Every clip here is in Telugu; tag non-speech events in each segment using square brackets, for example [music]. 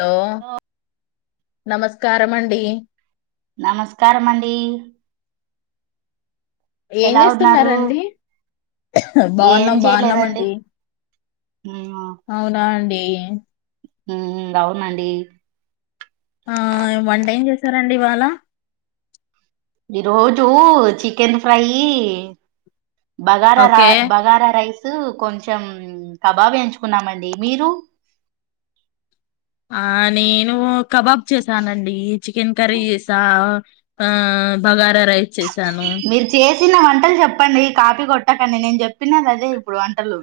హలో నమస్కారమండి అండి నమస్కారమండి ఏం చేస్తున్నారండి ఏం బావున్నాం చేయలేదండి బావున్నామండి అవునా అండి. అ మ్ అవునండి. ఆ వంటేం చేసారండి ఇవాళ ఇ రోజూ చికెన్ ఫ్రై బగారా రా ఓకే బగారా రైస్ కొంచెం కబాబ్ ఎంచుకున్నామండి మీరు ఆ నేను కబాబ్ చేసానండి చికెన్ కర్రీ చేసా ఆ బగార రైస్ చేసాను. సినా వంటలు చెప్పండి, కాపీ కొట్టకండి నేను చెప్పినది అదే ఇప్పుడు వంటలు.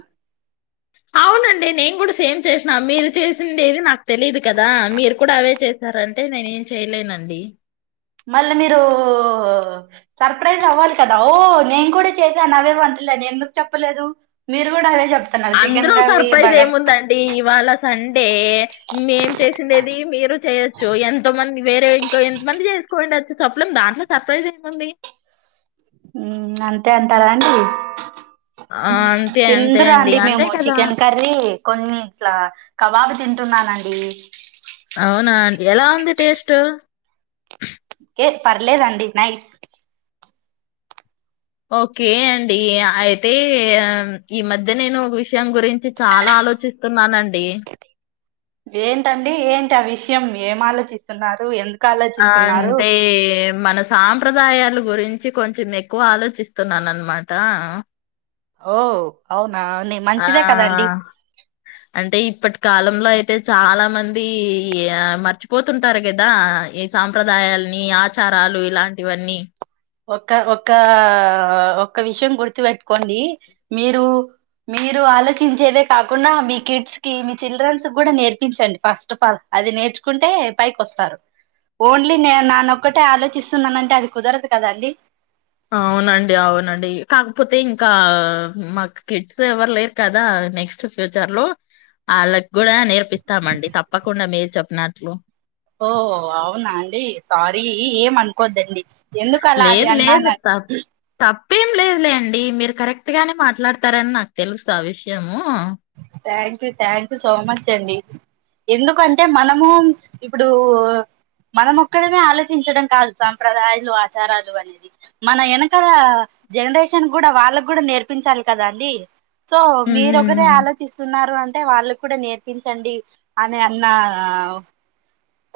అవునండి నేను కూడా సేమ్ చేసినా. మీరు చేసింది ఏది నాకు తెలిదు కదా. మీరు కూడా అవే చేశారంటే నేను ఏం చేయలేనండి. మళ్ళా మీరూ సర్ప్రైజ్ అవ్వాలి కదా. ఓ నేను కూడా చేసాను అవ్వే వంటలు అని ఎందుకు చెప్పలేదు. మీరు కూడా అవే చెప్ప అందులో సర్ప్రైజ్ ఏముందండి ఇవాళ సండే మేం చేసిందేది మీరు చేయొచ్చు ఎంతో మంది వేరే ఇంకా ఎంత మంది చేసుకోని ఉండచ్చు, చప్పలేం దాంట్లో సర్ప్రైజ్ ఏముంది. మ్ అంతే అంటారా అండి. ఆ, అంతే అంతే తిందురా అండి అంతే మేము కదా చికెన్ కర్రీ కొన్ని ఇట్లా కబాబ్ తింటున్నానండి. అవునా అండి. ఎలా ఉంది టేస్ట్? కే పర్లేదండి నైస్. ఓకే అండి అయితే ఆ ఈ మధ్య నేను ఒక విషయం గురించి చాలా ఆలోచిస్తున్నానండి. ఏంటండి ఏంటి ఆ విషయం. ఏం ఆలోచిస్తున్నారు ఎందు ఆ అంటే మనసు సాంప్రదాయలు గురించి కొంచెం ఎక్కువ ఆలోచిస్తున్నాను అన్నమాట. ఓ అవున్ ఆ అంటే ఇప్పటి కాలంలో అయితే చాలా మంది ఆ మర్చిపోతుంటారు కదా ఈ సాంప్రదాయాల్ని, ఆచారాలు ఇలాంటివన్నీ. ఒక ఒక ఒక విషయం గుర్తుపెట్టుకోండి, మీరు మీరు ఆలోచించేదే కాకుండా మీ కిడ్స్ కి మీ చిల్డ్రన్స్ కూడా నేర్పించండి. ఫస్ట్ ఆఫ్ ఆల్ అది నేర్చుకుంటే పైకి వస్తారు. ఓన్లీ నే నానొక్కటే ఆలోచిస్తున్నానంటే అది కుదరదు కదా అండీ. అవునండి. అవునండి, కాకపోతే ఇంకా మాకు కిడ్స్ ఎవరు లేరు కదా నెక్స్ట్ ఫ్యూచర్ లో అలా కూడా నేర్పిస్తామండి తప్పకుండా మీరు చెప్ నాట్లో ఓ అవునా అండి. సారీ ఎంఅనుకోద్దండి. ఎందుకలా అది అన్నాను తప్పెం లేదులేండి. మీరు కరెక్ట్ గానే మాట్లాడతారని నాకు తెలుసు ఆ విషయము. థ్యాంక్యూ థ్యాంక్యూ సో మచ్ అండి. ఎందుకంటే మనము ఇప్పుడు మనం ఒక్కరమే ఆలోచించడం కాదు సాంప్రదాయాలు, ఆచారాలు అనేది. మన వెనకాల జనరేషన్ కూడా వాళ్ళకు కూడా నేర్పించాలి కదా అండి. సో మీరు ఒకదే ఉమ్ ఆలోచ ఉన్నారు అంటే వాళ్ళకు కూడా నేర్పించండి అని అన్న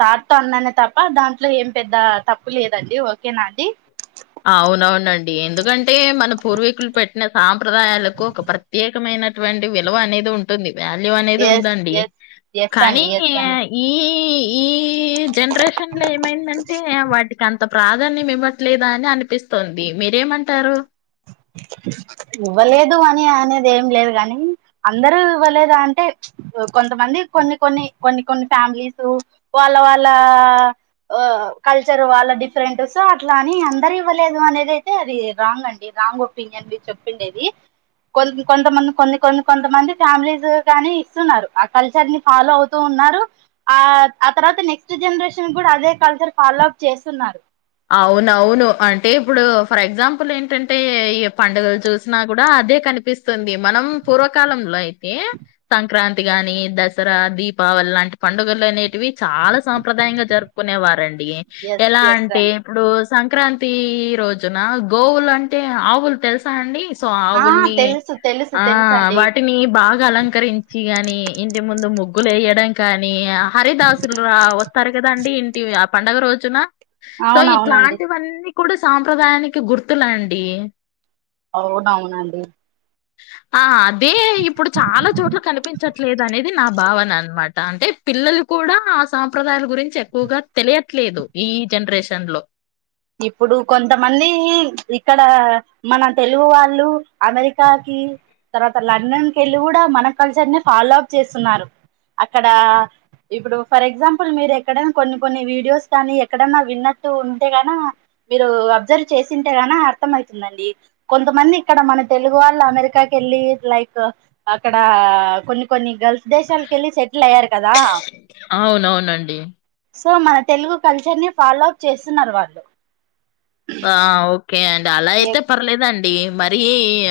తాట్తో అన్నానే తప్ప దాంట్లో ఏం పెద్ద తప్పు లేదండి ఓకే నా అండి. అవునవునండి ఎందుకంటే మన పూర్వీకులు పెట్టిన సాంప్రదాయాలకు ఒక ప్రత్యేకమైనటువంటి విలువ అనేది ఉంటుంది. వాల్యూ అనేది ఎస్ ఉందండి ఎస్ ఎస్ కానీ అండి ఎస్ అండి ఈ ఈ ఈ జనరేషన్ లో ఏమైందంటే, అ వాటికి అంత. ప్రాధాన్యం ఇవ్వట్లే. ఇలానే అని అనిపిస్తుంది, మీరేమంటారు. ఇవ్వలేదు అని అనేది ఏం లేదు గానీ, అందరూ ఇవ్వలేదు అంటే, కొంతమంది కొన్ని కొన్ని కొన్ని కొన్ని ఫ్యామిలీసు, వాళ్ళ వాళ్ళా ఒ, కల్చర్ వాళ్ళ డిఫరెంట్స్ అట్లా అని అందరు ఇవ్వలేదు అనేది అయితే అది రాంగ్ అండి. రాంగ్ ఒపీనియన్ చెప్పిండేది, కొ కొంతమంది కొన్నీ కొన్నీ కొంతమంది ఫ్యామిలీస్ గాని, ఇస్తున్నారు, ఆ కల్చర్ ని ఫాలో అవుతూ ఉన్నారు, ఆ ఆ తర్వాత నెక్స్ట్ జనరేషన్ కూడా అదే కల్చర్ ఫాలో అప్ చేస్తున్నారు. అవునవును, అంటే ఇప్పుడు, ఫర్ ఎగ్జాంపుల్ ఏంటంటే, ఈ పండుగలు చూసినా కూడా అదే కనిపిస్తుంది, మనం పూర్వకాలంలో అయితే, సంక్రాంతి గాని దసరా దీపావళి లాంటి పండుగలు అనే. ఇవి చాలా సాంప్రదాయంగా జరుపుకునేవారండి ఎ ఎస్ ఎలా అ. ఎస్ అంటే అండి ఇప్పుడుస్. సంక్రాంతీ, రోజున గోవులు అంటే ఆవులు తెలుసా అండి స్. సో ఆ ఆవుల్ని తెలుసు తెలుసు ఆ తెలుసు అండి వాటిని బాగా అలంకరించి గాని. నీ ఇంటి ముందు ముగ్గులు ఎయడం కానీ. అ. హరిదాసుల్రా అ వొ. ఉంటారు కదండి ఇంటి ఆ పండుగ రోజున. సో అవునవునండి ఇట్లాంటివన్నీ. కూడా సాంప్రదాయానికి గుర్తులండి. అవునావునా అండి. ఆ. ఇదే ఇప్పుడు చాలా చోట్ల కనిపించట్లేదు అనేది. ఇది భావన అన్నమాట అంటే పిల్లలు కూడా ఆ సాప్రదాయాల గురించి ఎక్కువగా తెలియట్లేదు ఈ. జనరేషన్ లో. ఇప్పుడు కొంతమందీ, ఇక్కడ మన తెలుగు వాళ్ళు అమెరికాకి, తర్వాత లండన్కి ఎళ్ళి కూడా మన కల్చర్ ని ఫాలో అప్ చేస్తున్నారు, అక్కడ, ఇప్పుడు ఫర్ ఎగ్జాంపుల్ మీరు ఎక్కడ, కొన్ని కొన్ని వీడియోస్ కానీ ఎక్కడైనా విన్నట్టు ఉంటే గా. నా మీరు అబ్జర్వ్ చేసింటే గన అర్థం అవుతుందండి, కొంతమంది ఇక్కడ మన తెలుగు వాళ్ళు అమెరికాకి కెళ్ళి లైక్ అక్కడ కొన్ని కొన్ని. గల్ఫ్ దేశానికి కెళ్ళి సెట్ట్ల అయ్యారు కదా. అవునవునండి. సో మన తెలుగు కల్చర్ ని ఫాలో అప్ చేస్తున్నారు వాళ్ళు. ఆ ఓ. ఓకే అండి అలా అయితే ఎస్ పర్లేదండి. అంటే మరి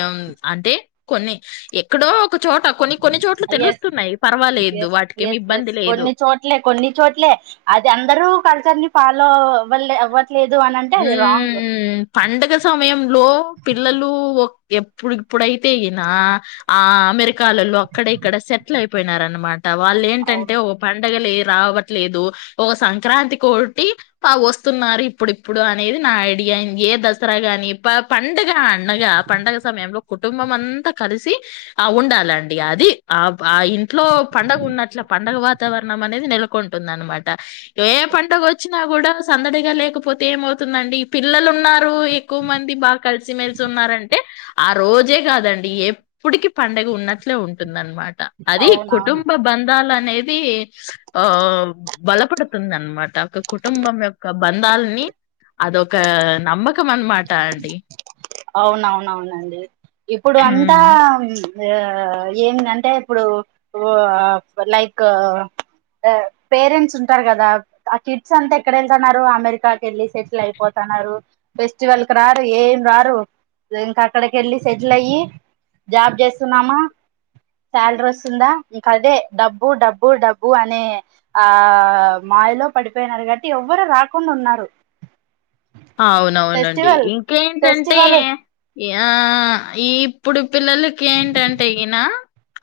ఆమ్ అంటే కొన్ని ఎక్కడో. చోట కొన్ని కొన్ని చోట్ల ఎస్, తెలుస్తున్నాయి. పర్వాలేదు ఎస్, వాటికేమి ఎస్, ఎస్, ఇబ్బంది లేదు. కొన్ని చోట్లే కొన్ని చోట్లే, అది అందరు కల్చర్ ని. పాలో ఓవల్ లే ఓవల్. ఉమ్ పడుగ సమయంలో పిల్లలు. ఎప్పుడు ఇప్పుడైతే ఈయన, ఆ అమెరికాాలలో, అక్కడ ఇక్కడ సెట్ల అయిపోయినార అన్నమా. వాళ్ళు అవును ఏంటంటే ఓ పండగలే. రావట్లేదు, ఒక సంక్రాంతి కోటి అ వస్తున్నారు ఇప్పు. ఇప్పుడు అనేది నా ఐడియా ఏ దసరా గాని ప పండగ అండగా పండగ సమయంలో కుటుంబం అంతా కలిసి, ఆ ఉండాలండి అది, ఆ ఆ ఇంట్లో పండుగ ఉన్నట్ల పండగ వాతావరణం అనేది నెలకొంటుంద అన్నమాట. ఎ పండగొచ్చి. నా కూడా సందడిగా లేకపో. ఏమవుతుందండి? పిల్లలు ఉన్నారు ఎక్కువ మంది బాగా కలిసిమెలిసి ఉన్నారంటే, ఆ రోజే కాదండి ఎప్పటికి పండుగ ఉన్న ట్లే ఉంటుందండి. మాట, అది అవునవును కుటుంబ బందాల అన్ అనేది ఆ బలపడుతుంది అనమాట ఒకొక్క కుటుంబం యొక్క బంధాలని. అదొక నమ్మకం అన్నమాట అండి. అవునవునవునండి! ఇప్పుడు అంతా ఉమ్. ఏందంటే ఇప్పుడు లైక్ పేరెంట్స్ ఉంటారు కదా! ఆ కిడ్స్ అంతా ఎక్కడ వెళ్తున్నారు? అమెరికాకి వెళ్ళి సెటిల్ అయిపోతున్నారు. ఫెస్టివల్ కు రారు ఏం రారు. ఇంకా అక్కడిక వెళ్ళి సెటిల్ అయ్యి, జాబ్ చేస్తున్నామా సాలరీ వస్తుందా ఇంక అదే డబ్బు డబ్బు డబ్బు అనే ఆ మాయలో పడిపోయినారు. కాట్టి ఎవ్వరు రాకుండా ఉన్నారు. అవునవునండి ఫెస్టివల్ ఇంకేంటి? ఫెస్టివల్ ఆ ఈ ఇప్పుడు పిల్లలకి ఏంటంటే ఈయన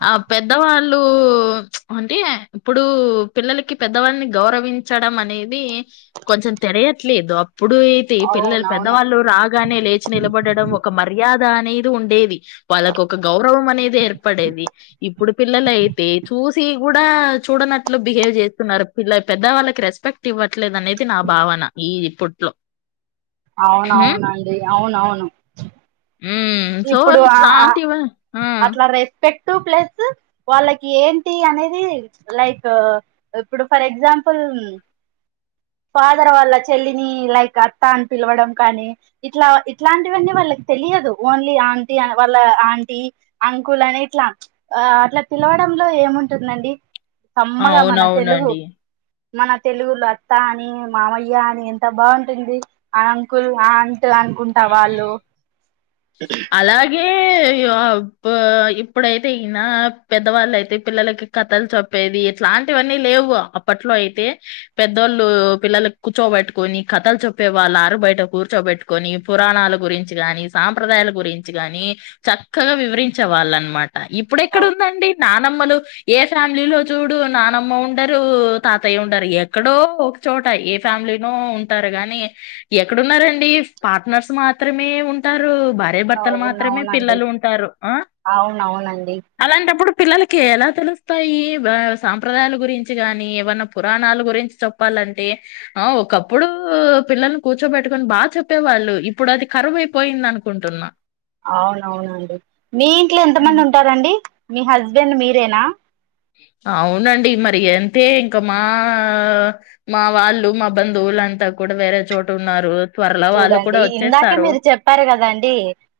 ఆ పెద్దవాళ్ళు అంటే ఇప్పుడు పిల్లలకి పెద్దవాళ్ళని గౌరవించడం అనేది కొంచెం తెలియట్లేదు అప్పుడు. పిల్లలు అవునవును పెద్దవాళ్ళు రాగానే లేచి నిలబడడం ఒక మర్యాద. అనే ఉండేవి. వాళ్ళకు ఒక గౌరవం అనేది ఏర్పడేది. ఇప్పుడు పిల్లల అయితే చూసి... కూడా చూడనట్లు బిహేవ్ చేస్తున్నారు. పెద్ద వాళ్ళకి రెస్పెక్ట్ ఇవ్వట్లేదు అనేది నా భావన. ఈ ఇప్పట్లో. హ్మ్. అవునవునండి అవునవును. హ్మ్. సో, ఇప్పుడు ఆ ఆ ఇట్లాంటివ ఆ! అట్లా రెస్పెక్ట్. దటూ, ప్లస్ వాళ్ళకి ఏంటి అనేది లైక్ ఇప్పుడు ఫర్ ఎగ్జాంపుల్ ఫాదర్ వాళ్ళ చెల్లిని లైక్ అత్తా అని పిలవడం కానీ ఇట్లా ఇట్లాంటివన్నీ వాళ్ళకి తెలియదు. ఓన్లీ ఆంటీ వాళ్ళ ఆంటీ అంకుల్ అని ఇట్లా ఆ అట్లా పిలవడంలో ఏముంటుందండి? సమ్మగా మన తెలుగు. అవునవునండి. మన తెలుగులో అత్తా అని మామయ్య అని ఎంత బాగుంటుంది. ఆ అంకుల్ ఆంట్ అట్లా అనుకుంటా వాళ్ళు. అలాగే ఇప్పుడైతే ఈనా పెద్దవాళ్ళ అయితే పిల్లలకి కథలు చెప్పేది ఇట్లాంటివన్నీ లేవు. అప్పట్లో అయితే పెద్దోళ్ళు పిల్లల కూచ్చో బెట్టుకొని కథలు చప్పే వాళ్ళు. ఆరు బయట కూర్చోబెట్టుకొని పురాణాల గురించి కాగాని సాంప్రదాయాల గు గురించి గాని చక్కగా వివరించ వాళ్ళు అన్నమాట. ఇప్పుడెక్కడ అవు ఉందండి నానమ్మలు ఏ ఫ్యామిలీలో చూడు నానమ్మ ఉండరు, తాతయ్య ఉండరు. ఎక్కడో ఒక చోట ఏ ఫ్యామిలీనో ఉంటారు గాని, ఎక్కడున్నారండి? పార్ట్నర్స్ మాత్రమే ఉంటారు. [unintelligible] భర్తలు మాత్రమే అవునవునండి పిల్లలు ఉంటారు. అవునవునండి అలాంటప్పుడు పిల్లలకి ఎలా తెలుసు? వస్తాయి సాంప్రదాయాల గురించి గాని ఏవన్నా పురాణాల గురించి చెప్పాలంటే ఆ ఒకప్పుడు పిల్లల్ని కూర్చోబెట్టుకుని బాగ చెప్పేవాళ్ళు ఇప్పుడు అది కరువైపోయింది అనుకుంటున్నా. అవునవునండి. మీ ఇంట్లో ఉమ్. ఎంతమంది ఉంటారండి? మీ హస్బెండ్ మీరేనా? అవునండి మరి, అంతే ఇంకా మా మా వాళ్ళు మా బంధువులంతా కూడా వేరే చోటు ఉన్నారు. త్వరలో వాళ్ళు చూడండి కూడా ఇందాకే వచ్చేస్తారు మీరు చెప్పారు కదండి.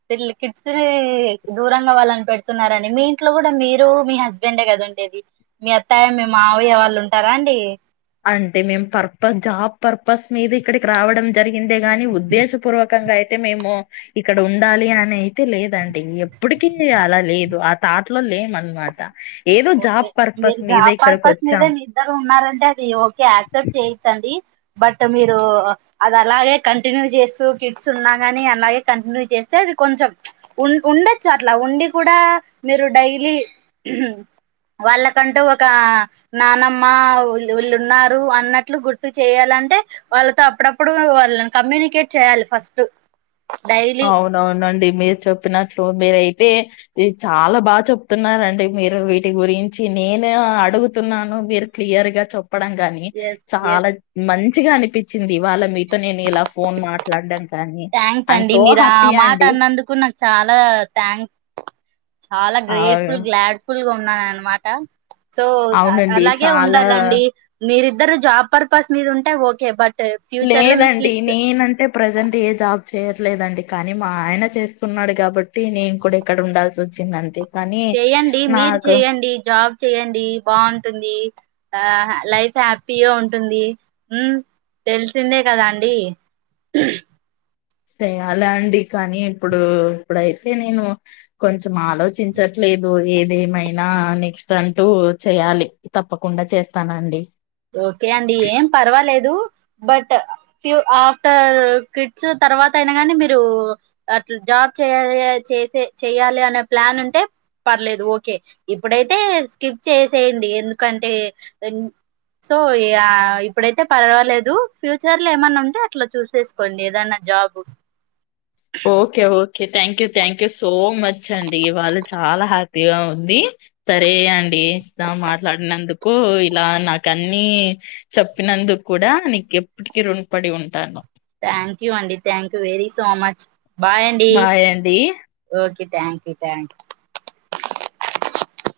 వీళ్ళు కిడ్స్. దూరంగా వాళ్ళని పెడుతున్నారండి మీ ఇంట్లో కూడా మీరు మీ హస్బెండే కదా ఉండేది? మీ అత్తయ్య మీ మావయ్య వాళ్ళు ఉంటారా అండి? అంటే, మేము పర్పస్ జాబ్ పర్పస్ మీద ఇక్కడికి రావడం జరిగిందే గాని, ఉద్దేశపూర్వకంగా అయితే మేము ఇక్కడ ఉండాలి అని అయితే లేదండి. ఎప్పటికి అలా లేదు అన్నమాట ఆ తాట్ లో లేము అన్నమాట. ఓకే మీరు జాబ్ పర్పస్ మీద వచ్చాం మీ ఇద్దరు ఉన్నారంటే అది ఓకే యాక్సెప్ట్ చేయిచ్చండి బట్ మీరు అది అలాగే కంటిన్యూ చేస్తూ కిట్స్ ఉన్నా కాని అలాగే కంటిన్యూ చేస్తే అది కొంచెం ఉండొచ్చు అట్లా ఉండి కూడా మీరు డైలీ వాళ్ళకంటూ ఒక నానమ్మ వీళ్ళు ఉన్నారు అన్నట్లు గుర్తు చేయాలంటే వాళ్ళతో అప్పుడప్పుడు వాళ్ళని కమ్యూనికేట్ చేయాలి ఫస్ట్ డైలీ అవునవునండి మీరు చెప్పినట్లు మీరయి యితే చాలా బాగా చెప్తున్నారండి మీరు వీటి గురించి నేను అడుగుతున్నాను మీరు క్లియర్ గా చె చెప్పడం గాని ఎస్ ఎస్ చాలా మం మంచిగా అనిపించింది వాళ్ళ మీతో నేను ఇలా ఫోన్ మాట్లాడడాను కానీ థ్యాంక్స్ ఐఎమ్ అండి సో మీరు ఆ హ్యాపీ మాట అండి అన్నందుకు నాకు చాలా థ్యాంక్స్ చాలా అవును గ్రేట్ఫుల్ గ్లాడ్ఫుల్ గా ఉ అన్నా అనమాట సో అవునండి అలాగే చాలా ఉండాలండి మీరు ఇద్దరు జాబ్ పర్పస్ మీద ఉంటే ఓకే బట్ ఫ్యూచర్ లో మీ లేదండి కిడ్స్ నేనంటే ప్రజెంట్ ఏ జాబ్ చేయట్లేదండి కానీ మా ఆయన చేస్తున్నాడు కాబట్టి నేను కూడా ఇక్కడ ఉండాల్సి వచ్చిందంతే చేయండి మీరు చేయండి జాబ్ చెయండి బాగుంటుంది ఆ లైఫ్ హ్యాపీగా ఉంటుంది హమ్ తెలిసిందే కదా అండి చేయాలా అండి కానీ ఇప్పుడు ఇప్పుడైతే నేను కొంచెం ఆలోచించట్లేదు ఏదమైనా నెక్స్ట్ అంటూ చేయాలి తప్పకుండా చేస్తాను అండి ఓకే అండి ఏం పర్వాలేదు బట్ ఫ్యూ ఆఫ్టర్ కిట్స్ తర్వాత అయినా కానీ మీరు అట్లా జాబ్ చేయాలి చేసే చెయాలి అనే ప్లాన్ ఉంటే పర్లేదు ఓకే ఇప్పుడైతే స్కిప్ చేసేయండి ఎందుకంటే సో ఇప్పుడైతే పర్వాలేదు ఫ్యూచర్ లో ఏమన్నా ఉంటే అట్లా చూసేసుకోండి ఏదనా job okay. Okay thank you thank you so much అండి వాళ్ళు చాలా హ్యాపీగా ఉంది సరే అండి మాట్లాడినందుకు ఇలా నాకు అన్ని చెప్పినందుకు కూడా నీకు ఎప్పటికి రుణపడి ఉంటాను థ్యాంక్ యూ అండి thank you very so much bye అండి బాయ్ అండి. Okay thank you thank you